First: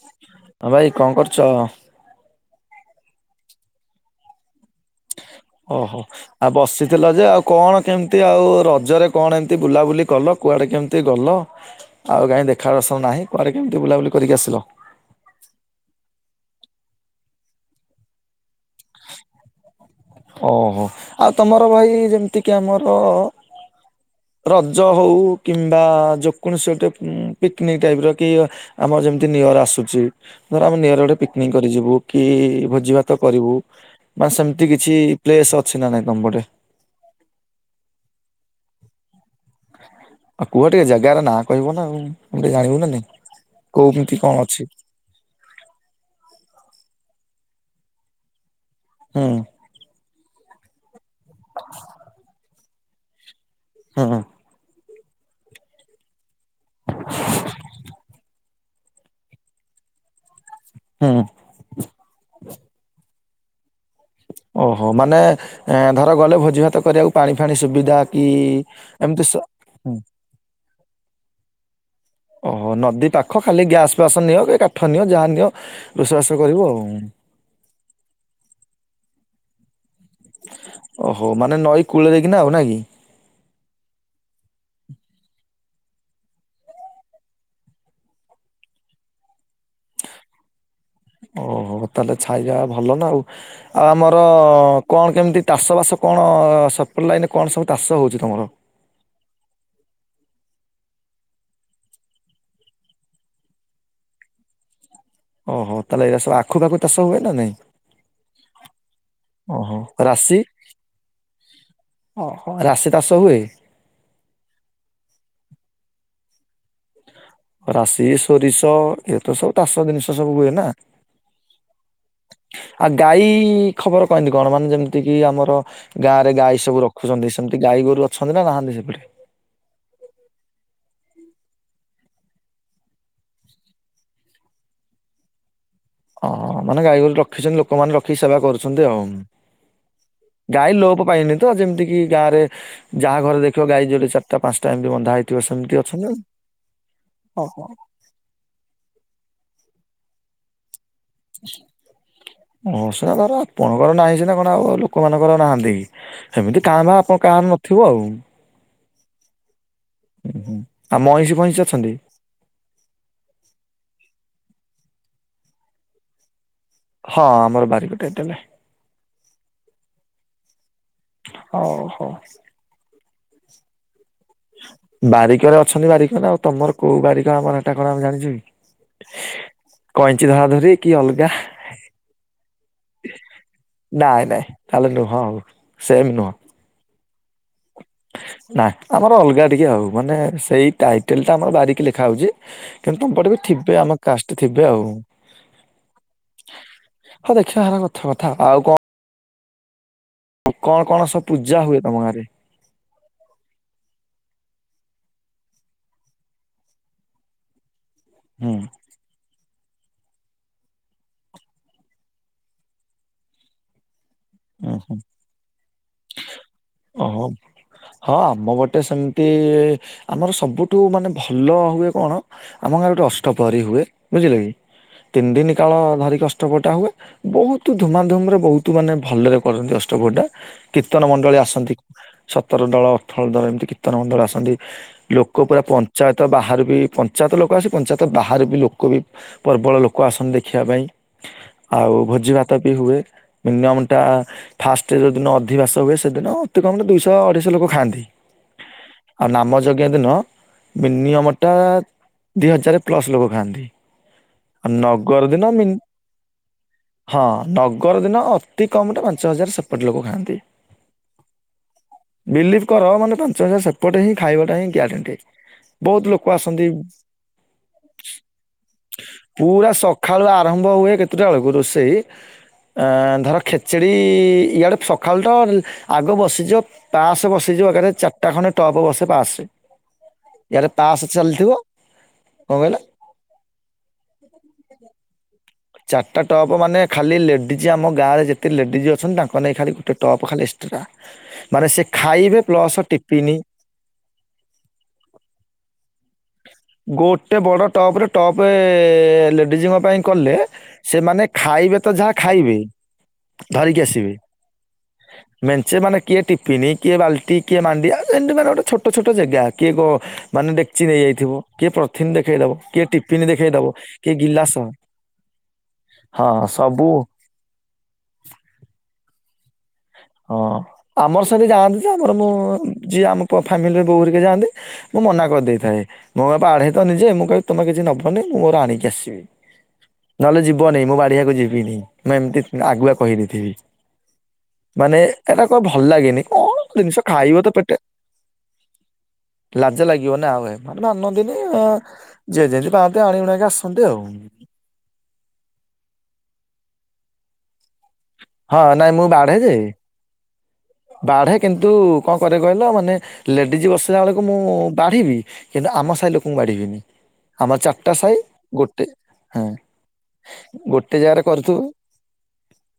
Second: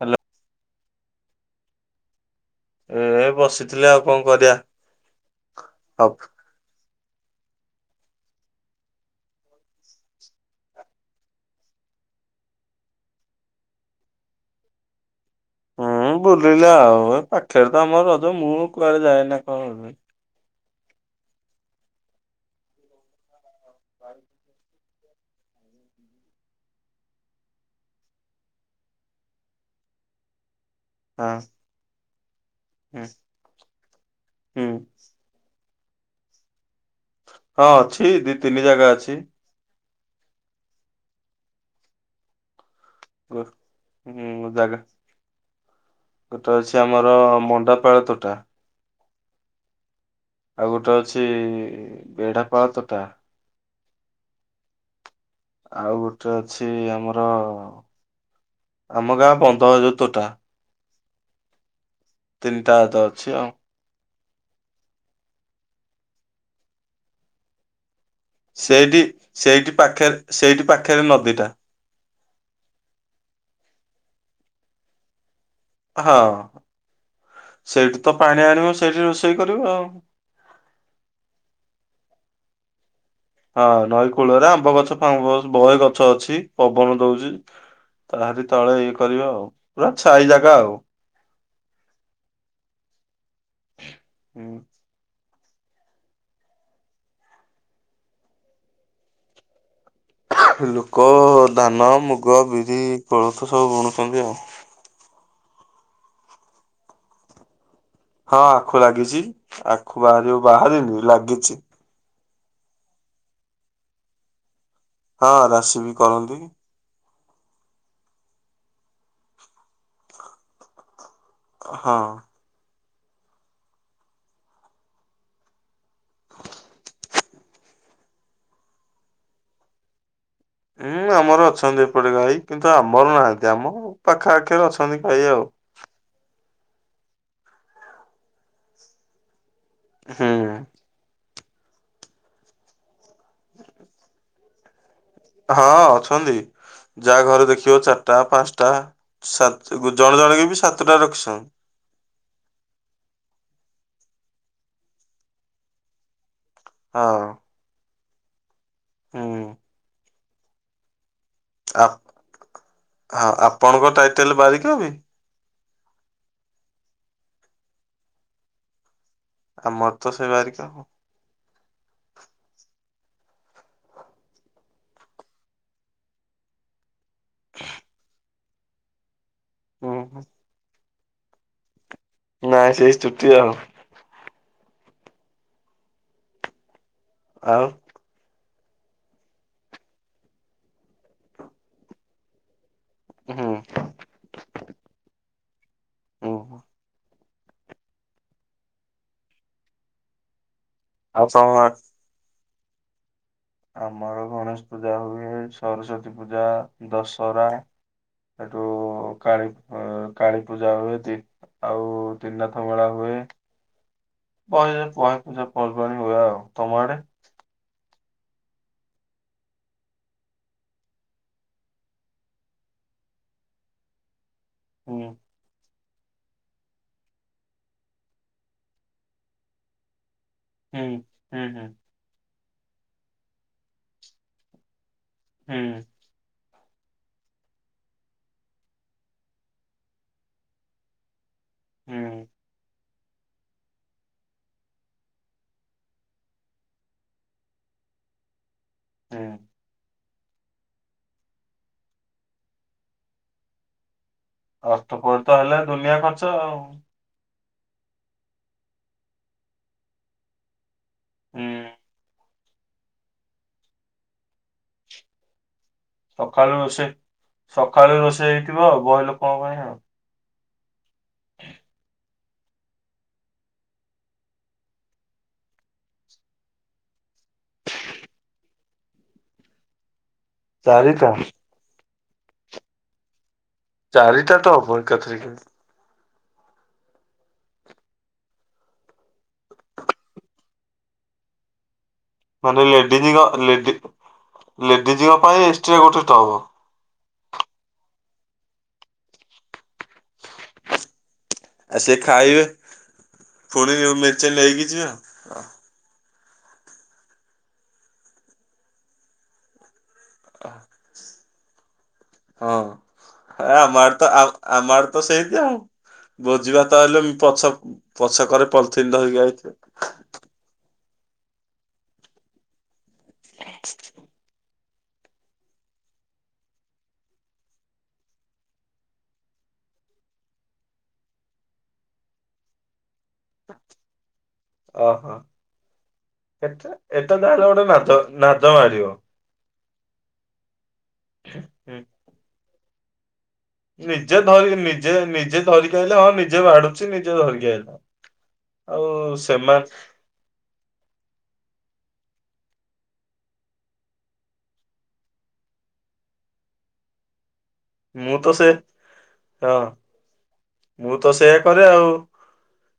Hello ହଁ ଭାଇ କଣ କରୁଛ। ଏ ବସିଥିଲି ଆଉ କଣ କରିବା। ଓହୋ। ହବ। ଆଉ ବସିଥିଲ ଯେ ଆଉ କଣ କେମିତି ଆଉ ରଜରେ କଣ ଏମତି ବୁଲାବୁଲି କଲ କୁଆଡେ କେମିତି ଗଲ। ଆଉ କାଇଁ ଦେଖା ଦର୍ଶନ ନାହିଁ କୁଆଡରେ କେମିତି ବୁଲାବୁଲି କରିକି ଆସିଲ। ହୁଁ ବୁଲିଲା ଆଉ ଏ ପାଖରେ ତ ଆମର ରଜ ମୁଁ କୁଆଡେ ଯାଏନା କଣ ଓହୋ ଆଉ ତମର ଭାଇ ଯେମିତିକି ଆମର ରଜ ହଉ କିମ୍ବା ଯେକୌଣସି ଗୋଟେ ପିକନିକ୍ ଟାଇପ ର କି ଆମର ଯେମିତି ନିଅର ଆସୁଛି ଧର ଆମ ନିଅର ଗୋଟେ ହଁ ପିକ୍ନିକ୍ କରି ଯିବୁ କି ଭୋଜି ହୁଁ ଭାତ କରିବୁ। ବାସ ହୁଁ ସେମିତି କିଛି ପ୍ଲେସ ଅଛି ନା ନାଇଁ ତମପଟେ। ହଁ ଅଛି ଦି ତିନି ଜାଗା ଅଛି। ଆଉ କୁହ ଟିକେ ଜାଗାର ନା କହିବ ନା ଆଉ ଆମେ ଟିକେ ଜାଣିବୁ ନାଇ ଗୋ କୋଉମିତି କଣ ହୁଁ ଅଛି। ଜାଗା ଗୋଟେ ଅଛି ଆମର ମଣ୍ଡାପାଳ ତୋଟା। ହୁଁ। ଆଉ ଗୋଟେ ଅଛି ବେଢାପାଳ ତୋଟା। ହୁଁ ଉଁ। ଆଉ ଗୋଟେ ଅଛି ଆମର ଆମ ଗାଁ ବନ୍ଧ ଯେଉ ତୋଟା। ହୁଁ। ତିନିଟା ତ ଅଛି ଆଉ। ଓହୋ ମାନେ ଧର ଗଲେ ଭୋଜି ଭାତ କରିବାକୁ ପାଣି ଫାଣି ସୁବିଧା କି ସେଇଠି ଏମିତି ସ ସେଇଠି ହୁଁ ପାଖରେ ସେଇଠି ପାଖରେ ନଦୀଟା। ଓହୋ ନଦୀ ପାଖ ଖାଲି ଗ୍ୟାସ ଫ୍ୟାସ ନିଅ କି କାଠ ନିଅ ଯାହା ନିଅ ରୋଷେଇବାସ କରିବ ଆଉ। ସେଇଠି ତ ପାଣି ଆଣିବ ସେଇଠି ରୋଷେଇ କରିବୁ ଆଉ। ଓହୋ ମାନେ ନଈ କୂଳରେକିନା ଆଉ ନା କି। ହଁ ନଈ କୂଳରେ ଆମ୍ବ ଗଛ ଫାମ୍ବ ଗଛ ବହେ ଗଛ ଅଛି ପବନ ଦଉଛି। ତାହାରି ତଳେ ଇଏ କରିବ ଆଉ ପୁରା ଛାଇ ଜାଗା ଆଉ। ଓହୋ ତାହେଲେ ଛାଇ ଜାଗା ଭଲ ନା ଆଉ ଆମର ହୁଁ। କଣ କେମିତି ଚାଷବାସ କଣ ସପ୍ଲାଇନ କଣ ସବୁ ଚାଷ ହେଉଛି ତୁମର। ଲୋକ ଧାନ ମୁଗ ବିରି କୋଳଥ ସବୁ ବୁଣୁଛନ୍ତି ଆଉ। ଓହୋ ତାହେଲେ ଏଇା ସବୁ ଆଖୁପାଖୁ ଚାଷ ହୁଏ ନା ନାଇଁ? ହଁ ଆଖୁ ଲାଗିଛି ଓହୋ ଆଖୁ ବାହାରିବ ବାହାରିନି ଲାଗିଛି। ଓହ ରାଶି ଚାଷ ହୁଏ? ହଁ ରାଶି ବି କରନ୍ତି। ରାଶି ସୋରିଷ ଏ ତ ସବୁ ଚାଷ ଜିନିଷ ସବୁ ହୁଏ ନା। ହଁ। ଆ ଗାଈ ଖବର କେମିତି କଣ ମାନେ ଯେମିତି କିି ଆମର ଗାଁ ରେ ଗାଈ ସବୁ ରଖୁଛନ୍ତି ସେମିତି ଗାଈ ଗୋରୁ ଅଛନ୍ତି ନା ନାହାଁନ୍ତି ସେପଟେ। ହୁଁ ଆମର ଅଛନ୍ତି ଏପଟେ ଗାଈ କିନ୍ତୁ ଆମର ନାହାନ୍ତି ଆମ ପାଖା ଆଖିରେ ଅଛନ୍ତି ଗାଈ ଆଉ। ହଁ ମାନେ ଗାଈଗୋରୁ ରଖିଛନ୍ତି ଲୋକମାନେ ରଖିକି ସେବା କରୁଛନ୍ତି ଆଉ। ହୁଁ। ଗାଈ ଲୋପ ପାଇନି ତ ଯେମତିି ଗାଁରେ ଯାହା ଘରେ ଦେଖିବ ଗାଈ ଯୋଟେ ଚାରିଟା ପାଞ୍ଚଟା ଏମିତି ବନ୍ଧା ହେଇ ହଁ ଅଛନ୍ତି ଯାହା ଘରେ ଓହୋ ଦେଖିବ ଚା ଟା ପାଞ୍ଚଟା ସାତ ଜଣେ ଜଣେ କି ବି ସାତଟା ରଖି ହ ଅଁ ସେୟା ପରା ଆପଣଙ୍କର ନାହିଁ ସିନା କଣ ଆଉ ଲୋକମାନଙ୍କର ନାହାନ୍ତି କି। ସେମିତି କାଁ ଭା ଆପଣ ହଁ କାହାର ନଥିବ ଆଉ। ହୁଁ। ଆଉ ମଇଁଷି ପଇଁଷି ଆ ହଁ ଆପଣଙ୍କ ଟାଇଟେଲ ବାରିକ ବି? ହଁ ଆମର ବାରିିକ ଟାଇଟେଲ୍। ଆମର ତ ସେଇ ବାରିକ। ହଉ ହୋ। ବାରିକରେ ଅଛନ୍ତି ବାରିକ ନା ଆଉ ତମର କୋଉ ବାରିକ ଆମର ଏଟା କଣ ଆମେ ଜାଣିଛୁ କି। ହୁଁ ହୁଁ କଇଁଚି ଧରା ଧରି କି ଅଲଗା। ନାଇଁ ସେଇ ଚୁଟି ଆଉ। ନାଇଁ ନାଇଁ ତାହେଲେ ନୁହଁ ଆଉ ସେମ୍ ନୁହଁ। ଆଉ ନା ଆମର ଅଲଗା ଟିକେ ଆଉ ମାନେ ସେଇ ଟାଇଟେଲ ଟା ଆମର ବାରିକି ଲେଖା ହଉଛି। କିନ୍ତୁ ବାରିକ ହୁଁ ଥିବେ ଆମ କାଷ୍ଟ ଥିବେ ଆଉ। ହୁଁ ହଁ ଦେଖିବା ହେରା କଥା କଥା ଆଉ କଣ କଣ କଣ ସବୁ ପୂଜା ହୁଏ ତମ ଗାଁ ରେ? ଆମର ଗଣେଶ ପୂଜା ହୁଏ ସରସ୍ଵତୀ ପୂଜା ଦଶହରା ହୁଁ ଏଠୁ କାଳି ହ କାଳୀ ପୂଜା ହୁଏ ତି ଆଉ ତିନିନାଥ ମେଳା ହୁଏ। ଉଁ ହୁଁ [unintelligible] ପୂଜା ପର୍ବାଣୀ ହୁଏ ଆଉ ତମ ଆଡ଼େ? ଓହୋ ହଁ ଆମ ପଟେ ସେମିତି ଆମର ସବୁଠୁ ମାନେ ଭଲ ହୁଏ କଣ ଆମ ଗାଁ ଗୋଟେ ଅଷ୍ଟପହରୀ ହୁଏ ବୁଝିଲ କି? ହୁଁ। ତିନି ଦିନ କାଳ ଧରି ଅଷ୍ଟପହରୀ ହୁଏ ବହୁତ ଧୁମାଧୁମ ରେ ବହୁତ ମାନେ ଭଲରେ କରନ୍ତି ଅଷ୍ଟପହରୀ ଟା ହୁଁ କୀର୍ତ୍ନ ମଣ୍ଡଳୀ ହୁଁ ହୁଁ ଆସନ୍ତି। ସତର ଦଳ ଅଠର ଦଳ ଏମିତି କିତ୍ତନ ମଣ୍ଡଳୀ ଆସନ୍ତି ଲୋକ ପୁରା ହୁଁ ପଞ୍ଚ ଚାୟତ ବାହାରୁ ବି ପଞ୍ଚାୟତ ଲୋକ ଆସି ପଞ୍ଚାୟତ ବାହାରୁ ବି ଲୋକ ବି ପ୍ରବଳ ଲୋକ ଆସନ୍ତି ଦେଖିବା ପାଇଁ ଆଉ ହୁଁ ଭୋଜି ଭାତ ବି ହୁଏ ମିନି ଟା ଫାଷ୍ଟ ଯୋଉଦିନ ଅଧିବାସ ହୁଏ ସେଦିନ ଅତି କମରେ ଦୁଇଶହ ଅଢେଇଶହ ଲୋକ ଖାଆନ୍ତି। ହୁଁ ଆଉ ନାମ ଯଜ୍ଞ ଦିନ ମିନିୟମ ଟା ଦିଇ ହଜାର ପ୍ଲସ ଲୋକ ଖାଆନ୍ତି। ଆଉ ନଗର ଅଷ୍ଟପହରୀ ତ ଦିନ ହେଲେ ମିନି ଦୁନିଆ ଖର୍ଚ୍ଚ ଆଉ। ହଁ ନଗର ଦିନ ଅତି କମରେ ପାଞ୍ଚ ହଜାର ସେପଟେ ଲୋକ ଖାଆନ୍ତି। ହୁଁ ବିଲିଭ କର ମାନେ ପାଞ୍ଚ ହଜାର ସେପଟେ ହିଁ ଖାଇବାଟା ହିଁ ଗ୍ୟାରେଣ୍ଟି। ବହୁତ ଲୋକ ସକାଳୁ ଆସନ୍ତି ରୋଷେଇ ସକାଳୁ ରୋଷେଇ ହେଇଥିବ ଆଉ ବହେ ଲୋକଙ୍କ ପାଇଁ ପୁରା ଆଉ। ସ ଖାଳୁ ଆରମ୍ଭ ହୁଏ କେତେଟା ବେଳକୁ ରୋଷେଇ ଅ ଧର ଖେଚେଡ଼ି ଇଆଡ଼େ ସକାଳୁ ତ ଆଗ ବସିଯିବ ପାସ ବସିଯିବ ଏକାଥରେ ଚାରିଟା ଖଣ୍ଡେ ଟପ ବସେ ପାସ। ୟାରେ ତାସ ଚାରିଟା ଚାଲିଥିବ କଣ କହିଲ? ଚାରିଟା ତ ହବ ଏକାଥରିକେ। ଚାରିଟା ଟପ୍ ମାନେ ଖାଲି ଲେଡ଼ିଜ୍ ଆମ ଗାଁରେ ଯେତେ ଲେଡ଼ିଜ୍ ଅଛନ୍ତି ତାଙ୍କ ନେଇ ଖାଲି ଗୋଟେ ଟପ୍ ଖାଲି ଏକ୍ସଟ୍ରା। ହଁ ମାନେ ସେ ଖାଇ ମାନେ ଲେଡିଜଙ୍କ ଲେଡି ଲେଡିଜଙ୍କ ପାଇଁ ଏକ୍ସଟ୍ରା ଗୋଟେ ଟଵ। ଗୋଟେ ବଡ ଟପରେ ଟପେ ଲେଡିଜଙ୍କ ପାଇଁ କ କଲେ ସେମାନେ ଖାଇବେ ତ ଯାହା ଖାଇବେ ପୁଣି ଧରିକି ଆସିବେ। ମେଞ୍ଚେ ନେଇକି ଯିବେ। ମେଞ୍ଚେ ମାନେ କିଏ ଟିଫିନି କିଏ ବାଲ୍ଟି କିଏ ମଣ୍ଡିଆ ଏମିତି ମାନେ ଗୋଟେ ଛୋଟ ଛୋଟ ଜେଗା କିଏ ଗ ମାନେ ଡେକ୍ଚି ନେଇଯାଇଥିବ କିଏ ପ୍ରଥିନ ଦେଖେଇ ଦବ କିଏ ଟିଫିନ ହଁ ଦେଖେଇ ଏ ଦବ ଆମ ଆଡେ ତ କିଏ ଆମ ଗିଲାସ ଆମ ଆଡେ ତ ସେମିତି ଆଉ ହଁ ଭୋଜିି ଭାତ ସବୁ ହେଲେ ବି ପଛ ପଛ କରେ ପଲିଥିନ ଧରିକି ଆଇଥିବେ। ହଁ ଆମର ସେନ୍ତି ଯାଆନ୍ତି ଯେ ଆମର ମୁଁ ଯିଏ ଆମ ଫ୍ୟାମିଲିରେ ବୋଉହେରିକା ଯାଆନ୍ତି ମୁଁ ମନା କରିଦେଇଥାଏ ମୋ ବାଢେଇ ତ ନିଜେ ମୁଁ କହେ ତମେ କିଛି ନବନି ମୁଁ ମୋର ଆଣିକି ଆସିବି। ନହେଲେ ଯିବନି, ମୁଁ ବଢ଼ିଆକୁ ଯିବିନି ମୁଁ ଏମିତି ଆଗୁଆ କହିଦେଇଥିବି। ମାନେ ଓହୋ ଏଟା କ ଭଲ ଲାଗେନି। କଣ ଏଟା ଜିନିଷ ଏଟା ଖାଇବ ତାହେଲେ ତ ଗୋଟେ ପେଟେ। ନାଦ ନାଦ ମାଡିବ। ଲାଜ ଲାଗିବ ନା ଆଉ। ମାନେ ମାନନ୍ତିନି ହୁଁ ଯିଏ ଯେମିତି ପାଆନ୍ତି ଆଣିି ଉଣା କି ଆସ ନିଜେ ଧ ନିଜେ ନିଜେ ଧରିକି ଆଇଲେ ହଁ ନିଜେ ବାଢ଼ୁଛି ନିଜେ ଧରିକି ଆଇଲେ। ହଁ ଆଉ ନାଇଁ ସେମାନେ ବାଢ଼େ କିନ୍ତୁ କଣ କରେ କହିଲ ମାନେ ଲେଡ଼ିଜ୍ ବସିଲା ବେଳକୁ ମୁଁ ବାଢ଼ିବି କିନ୍ତୁ ଆମ ସାହି ଲୋକଙ୍କୁ ବାଢିବିନି। ଆମ ଚା ଟା ମୁଁ ସାହି ତ ସେ ଗୋଟେ ହଁ ଗୋଟେ ମୁଁ ତ ଜାଗାରେ ସେଇଆ କରୁଥିବୁ। କରେ ଆଉ।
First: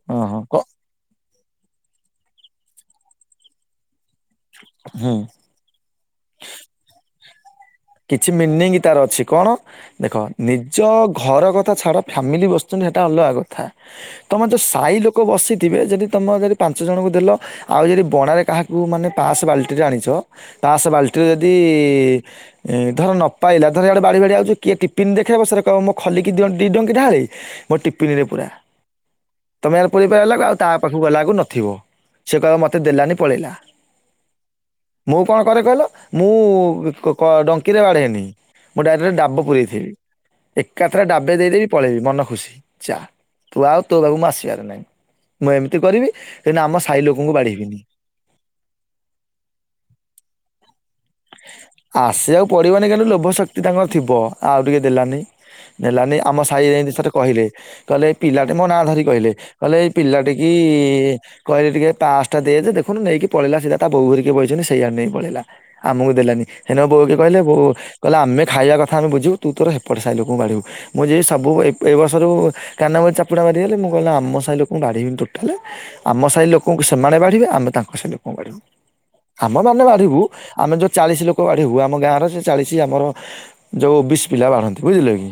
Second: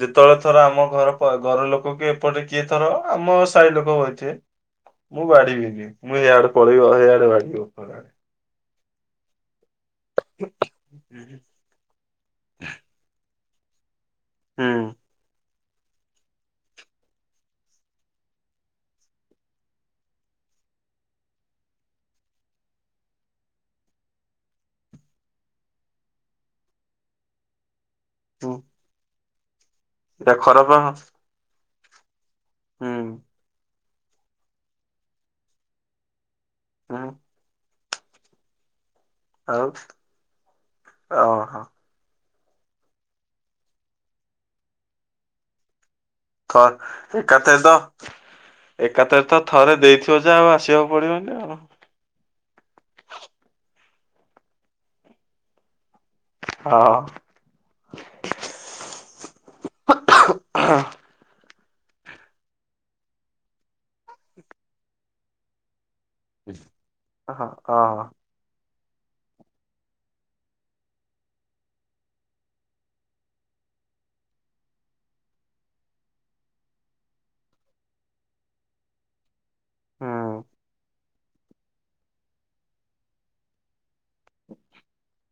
ଯେତେବେଳେ ଓହୋ କ ଥର ଆମ ଘର ଘର ଲୋକ କି ଏପଟେ କିଏ ଥର ଆମ ସାହି ଲୋକ ବଇଥିବେ ହୁଁ। ମୁଁ ବାଢିବିନି। ମୁଁ ଇଆଡେ ପଳେଇବ ଏଇଆଡେ। [unintelligible] କିଛି ମିନିଂ ତାର ଅଛି କଣ, ଦେଖ ନିଜ ଘର କ ଛାଡ଼ ଫାମିଲି ବସୁଛନ୍ତି ସେଟା ଅଲଗା କଥା। ତମେ ଯୋଉ ସାଇ ହୁଁ ଲୋକ ବସି ଥିବେ ଯଦି ତୁମେ ଯଦି ପାଞ୍ଚ ଜଣଙ୍କୁ ଦେଲ ଆଉ ଯଦି ବଣାରେ କାହାକୁ ମାନେ ପାସ୍ ବାଲ୍ଟିରେ ଆଣିଚ ପାସ ବାଲ୍ଟିରେ ଯଦି ଏ ଧର ନ ପାଇଲା ଧର ଏଇଆଡେ ବାଢି ବାଢି ଆଉଚ କିଏ ଟିଫିନ୍ ଦେଖେଇବ ସିଆଡେ କହିବ ମୋ ଖଲିକି ଦି ଡଙ୍କି ଢାଳେ ମୋ ଟିପିନିରେ ପୁରା। ତମେ ଆର ପୁରେଇ ଏଟା ପାରିଲା ଆଉ ତା ଖରାପ ପାଖକୁ ଗଲାକୁ ନଥିବ। ସେ କହିବ ମୋତେ ହୁଁ ଦେଲାନି ପଳେଇଲା। ମୁଁ କଣ କରେ କହିଲ ମୁଁ ହୁଁ ଡଙ୍କି ରେ ବା। ମୁ ଡାଇରେକ୍ଟ ଡ଼ା ଡାବ ଆଉ ପୁରେଇଥିବି। ଏକାଥରେ ଡାବେ ଓହୋ ଦେଇଦେବି ପଳେଇବି ମନ ଖୁସି। ଯା ତୁ ଆଉ ତୋ ପାଖକୁ ମୁଁ ଆସିବାର ନାହିଁ। ମୁଁ ଏମିତି କରିବି କିନ୍ତୁ ଥ ଆମ ସାହି ଲୋକଙ୍କୁ ଏକାଥରେ ତ ବାଡେଇବିନି। ଏକାଥରେ ତ ଥରେ ଦେଇଥିବ ଯେ ଆଉ ଆସିବାକୁ ପଡିବନି ଆଉ। ଆସିବାକୁ ପଡିବନି କିନ୍ତୁ ଲୋଭ ଶକ୍ତି ତାଙ୍କର ଥିବ। ଆଉ ଟିକେ ଦେଲାନି। ଦେଲାନି ଆମ ସାହି ରେ ହଁ ଏନ୍ତି ଥରେ କହିଲେ। କହିଲେ ଏ ପିଲାଟେ ମୋ ନାଁ ଧରି କହିଲେ, କହିଲେ ଏଇ ପିଲାଟି କି କହିଲି ଟିକେ ପାସଟା ଦି ଯେ ଦେଖୁନୁ ନେଇକି ପଳେଇଲା ସିଧା ତା ବୋଉହେରିକା ବଇଛନ୍ତି ସେଇଆଡେ ନେଇକି ପଳେଇଲା। ଆମକୁ ଦେଲାନି। ହେଇନିକା ବୋଉ ହେରିକା କହିଲେ ହଁ ହଁ ଆମେ ଖାଇବା କଥା ଆମେ ବୁଝିବୁ ତୁ ତୋର ହେପଟ ସାହି ଲୋକଙ୍କୁ ବାଢ଼ିବୁ। ମୁଁ ଯିବି ସବୁ ଏ ବର୍ଷରୁ କାନ ମୋଡ଼ି ଚାପୁଡ଼ା ମାରିହେଲି, ମୁଁ କହିଲି ଆମ ସାହି ଲୋକଙ୍କୁ ବାଢିବିନି ଟୋଟାଲେ। ଆମ ସାହି ଲୋକଙ୍କୁ ସେମାନେ ବାଢିବେ। ଆମେ ତାଙ୍କ ସାହି ଲୋକଙ୍କୁ ବାଢିବୁ। ଆମ ମାନେ ବାଢିବୁ ହୁଁ। ଆମେ ଯେଉଁ ଚାଳିଶ ଲୋକ ବାଢିବୁ ଆମ ଗାଁରେ ସେ ଚାଳିଶ ଆମର ଯୋଉ ବିଶ ପିଲା ବାଢନ୍ତି। ବୁଝିଲ କି।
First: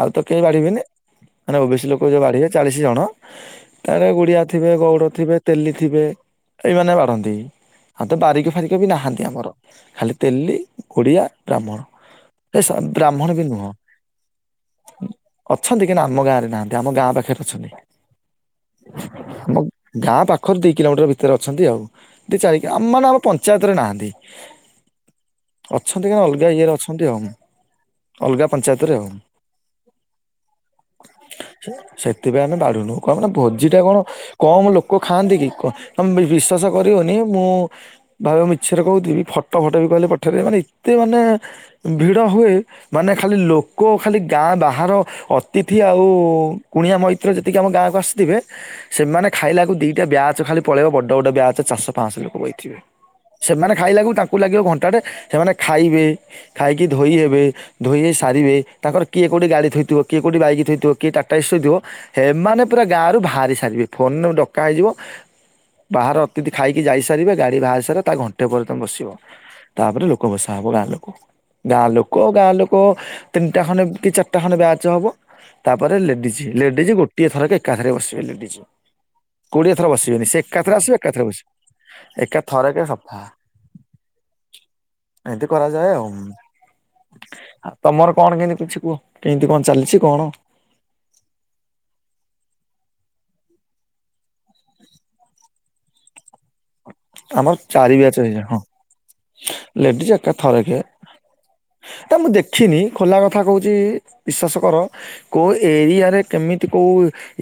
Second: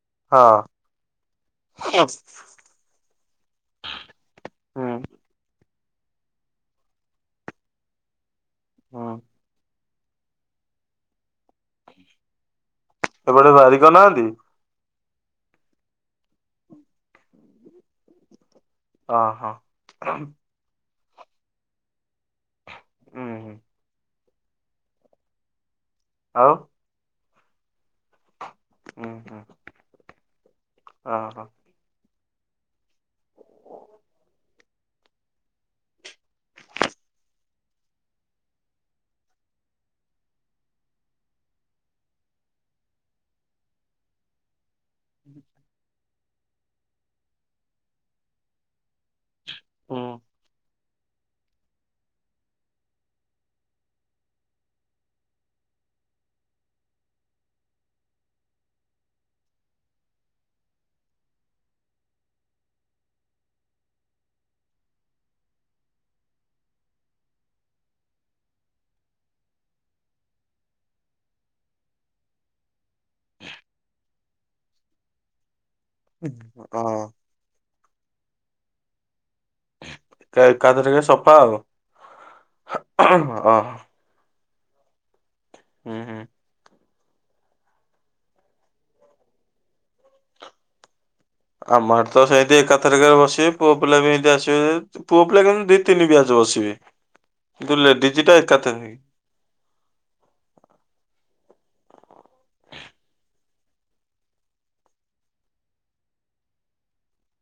ଆଉ ତ କେହି ହଁ ବାଢିବେନି ମାନେ ଓବିଶି ହୁଁ ଲୋକ ଯୋଉ ବାଢିବେ ଚାଳିଶ ଜଣ ତାରେ ଗୁଡିଆ ଥିବେ ଗଉଡ଼ ଥିବେ ତେଲି ଥିବେ ଏଇମାନେ ବାଢ଼ନ୍ତି। ଆଉ ତ ବାରିକ ଫାରିକ ବି ହୁଁ ନାହାନ୍ତି ଆମର। ଖାଲି ତେଲୀ, ଗୁଡିଆ, ବ୍ରାହ୍ମଣ ଏ ବ୍ରାହ୍ମଣ ବି ଏପଟେ ନୁହଁ। ବାରି କରିନାହାନ୍ତି ଅଛନ୍ତି କିନ୍ତୁ, ଆମ ଗାଁରେ ନାହାନ୍ତି। ଆମ ଗାଁ ପାଖରେ ଅଛନ୍ତି। ଓହୋ ଗାଁ ପାଖରୁ ଦି କିଲୋମିଟର ଭିତରେ ଅଛନ୍ତି ଆଉ। ଦୁଇ ଚାରିକି ଆମ ମାନ ଆମ ହୁଁ ହୁଁ ପଞ୍ଚାୟତରେ ନାହାନ୍ତି। ଅଛନ୍ତି କା ଅଲଗା ଆଉ ଇଏରେ ଅଛନ୍ତି ଆଉ। ଅଲଗା ପଞ୍ଚାୟତରେ ଆଉ। ହୁଁ ହୁଁ ଓହୋ ସେଥିପାଇଁ ଆମେ ବାଢୁନୁ। କଣ ମାନେ ଭୋଜି ଟା କଣ କମ ଲୋକ ଖାଆନ୍ତି କି। କ ତମେ ବିଶ୍ୱାସ କରିବନି ମୁଁ ଭାବ ମିଛରେ କହୁଥିବି। ଫଟୋ ଫଟୋ ବି କହିଲେ ପଠେଇ ଦେବି। ମାନେ ଏତେ ମାନେ ଭିଡ ହୁଏ, ମାନେ ଖାଲି ଲୋ ଲୋକ ଖାଲି ଗାଁ ବାହାର ଅତିଥି ଆଉ କୁଣିଆ ମୈତ୍ର ଯେତିକି ଆମ ଗାଁକୁ ଆସିଥିବେ ସେମାନେ ଖାଇଲା ବେଳକୁ ଦିଟା ହୁଁ ବ୍ୟାଜ ଖାଲି ପଳେଇବ ବଡ ବଡ ବ୍ୟାଜ ଚାରିଶ ପାଶହ ଲୋକ ବଇଥିବେ। ସେମାନେ ଖାଇଲାକୁ ତାଙ୍କୁ ଲାଗିବ ଘଣ୍ଟାଟେ। ସେମାନେ ଖାଇବେ ଖାଇକି ଧୋଇ ହେବେ। ଧୋଇ ହେଇ ସାରିବେ ତାଙ୍କର କିଏ କୋଉଠି ଗାଡି ଥୋଇଥିବ କିଏ କୋଉଠି ବାଇକ ଥୋଇଥିବ କିଏ ଟାଟାଏସି ଥୋଇଥିବ ହେମାନେ ପୁରା ଗାଁ ରୁ ବାହାରି ସାରିବେ ଫୋନରୁ ଡକା ହେଇଯିବ ବାହହାର ଅତିଥି ଖାଇକି ଯାଇସାରିବେ ଗାଡି ବାହାରି ସାରିବ ତା ଘଣ୍ଟେପରେ ତମେ ବସିବ। ତାପରେ ଲୋକ ବସା ହବ ଗାଁ ଲୋକ। ଗାଁ ଲୋକ ଗାଁ ଲୋକ ତିନିଟା ଖଣ୍ଡେ କି ଚାରିଟା ଖଣ୍ଡେ ବ୍ୟାଚ ହବ। ତାପରେ ଲେଡିଜ ଲେଡିଜ ଗୋଟିଏ ଥରକ ଏକାଥରେ ବସିବେ ଲେଡିଜ। କୋଡିଏ ଥର ବସିବେନି ସେ ଏକା ଥରେ ଆସିବେ ଏକାଥରକେ ଏକା ଥରେ ସଫା ବସିବେ ଏକା ଥରେକେ ସଫା। ଅ। ଏମିତି କରାଯାଏ ହୁଁ ଆଉ। ହୁଁ ଆଉ ତମର କଣ କେମିତି କିଛି କୁହ କେମିତି କଣ ଚାଲିଚି କଣ? ଆମ ଆଡେ ତ ସେମିତି ଏକାଥରକେ ବସିବେ ପୁଅ ପିଲା ବି ଏମିତି ଆସିବେ ପୁଅ ପିଲା କିନ୍ତୁ ଦି ତିନି ବ୍ୟାଚ ବସିବେ ଆମର କିନ୍ତୁ ଚାରି ବ୍ୟାଚ୍ ଲେଡିଜିଟା ହେଇଯାଏ ହଁ ଏକାଥରକେ। ଲେଡିଜ ଏକା ଥରକେ। ନାଁ ମୁଁ ଦେଖିନି ଖୋଲା କଥା କୋହଚି ବିଶ୍ୱାସ କର। କୋଉ ଏରିଆରେ କେମିତି କୋଉ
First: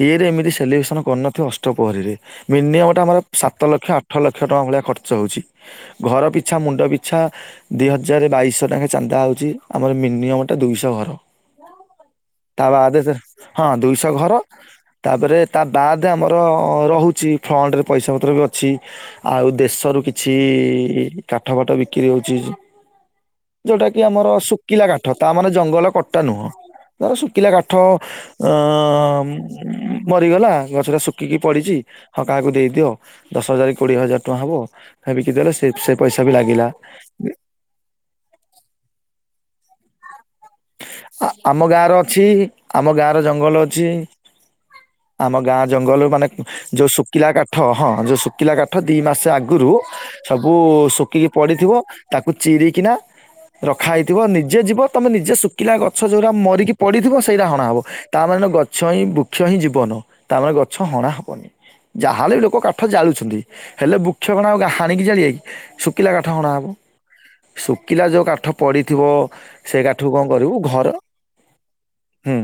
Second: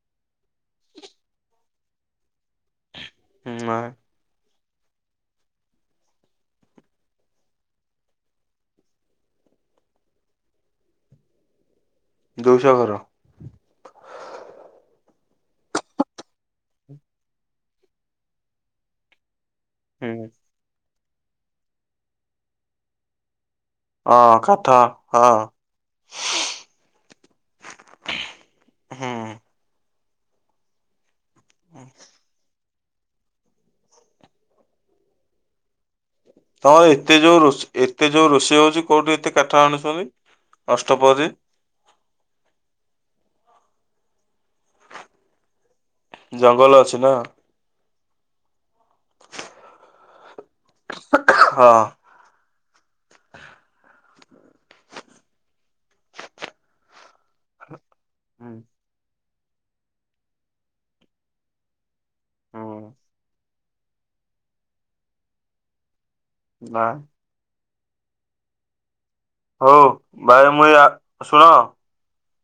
ଇଏରେ ଏମିତି ସେଲିବ୍ରେସନ କରିନଥିବ ଅଷ୍ଟପହରୀରେ। ମିନିମମ୍ ଟା ଆମର ସାତ ହୁଁ ଲକ୍ଷ ଆଠ ଲକ୍ଷ ଟଙ୍କା ଭଳିଆ ଖର୍ଚ୍ଚ ହୋଉଚି ଘର ପି ଛା ମୁଣ୍ଡ ପିଛା ଦି ହଜାର ବାଇଶହ ନାଖା ଚାନ୍ଦା ହୋଉଚି। ଆମର ମିନିମମ୍ ଟା ଦୁଇଶହ ଘର। ତା ଦୁଇଶହ ଘର ବାଦେ ହଁ ଦୁଇଶହ ଘର। ତାପରେ ତା ବାଦେ ଆମର ରହୁଛି ଫଣ୍ଡରେ ପଇସା ପତ୍ର ବି ଅଛି। ଆଉ ଦେଶରୁ ହୁଁ କିଛି କାଠ ବାଠ ବିକ୍ରି ହୋଉଚି। ଯୋଉଟା କି ଆମର ହଁ ଶୁଖିଲା କାଠ ହଁ ତାମାନେ ଜଙ୍ଗଲ କଟା ନୁହଁ। ତାର ଶୁଖିଲା କାଠ ଉ‍ଁ ହୁଁ ମରିଗଲା ଗଛ ଟା ଶୁଖିକି ପଡିଚି ହଁ କାହାକୁ ଦେଇଦିଅ। ଦଶ ହଜାର କୋଡିଏ ହଜାର ଟଙ୍କା ହବ ହେ ବିକିଦେଲେ ସେ ସେ ପଇଷା ବି ଲାଗିଲା। ତମର ଏତେ ଯୋଉ ରୋଷେ ଏତେ ଯୋଉ ରୋଷେଇ ହୋଉଚି କୋଉଠୁ ଏତେ କାଠ ଆଣୁଚନ୍ତି? ଆ ଅଷ୍ଟପହରୀ ଆମ ଗାଁ ଅଛି। ଆମ ଗାଁର ଜଙ୍ଗଲ ଅଛି। ଆମ ଗାଁ ଜଙ୍ଗଲ ମାନେ ଜଙ୍ଗଲ ଯୋଉ ଅଛି ନା ସୁୁକିଲା କା ଠ ହଁ ଯୋଉ ଶୁଖିଲା କାଠ ଦି ମାସ ଆଗରୁ ସବୁ ଶୁଖିକି ପଡିଥିବ। ହଁ ତାକୁ ଚିରିକିନା ରଖା ହେଇଥିବ। ନିଜେ ଯିବ ତମେ ନିଜେ ସୁ କିଲା ଗଛ ଯୋଉଟା ମରିକି ପଡିଥିବ ସେଇଟା ହଣା ହବ ତା ମାନେ ଗ ଛ ହିଁ ବୃକ୍ଷ ହିଁ ଜୀବନ। ତାମାନେ ଗଛ ହଣା ହେବନି। ଯାହାହେଲେ ବି ଲୋକ ହୁଁ କାଠ ଜାଳୁଛନ୍ତି। ହେଲେ ବୃକ୍ଷ କଣ ଆଉ ହାଣିକି ଜାଳିବେ କି ସୁ କିଲା କାଠ ଅଣାହେବ। ନା ଶୁକିଲା ଯୋ କାଠ ପଡ଼ିଥିବ। ହୋଉ ଭାଇ ମୁଁ ଜା ଶୁଣ ହୁଁ।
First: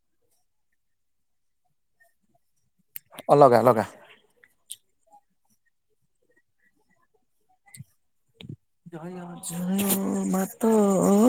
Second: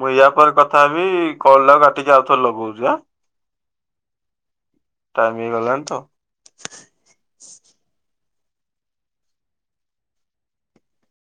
ମୁଁ ୟା ପରେ କଥା ହେବି। କଲ ଟାକୁ କାଟିକି ଆଉଥରେ ଲଗୋଉଚି ଆ ଅ ଲଗା ଲଗା। ଟାଇମ୍ ହେଇଗଲାଣି ତ। ଜୟ ଜୟ ମାତ।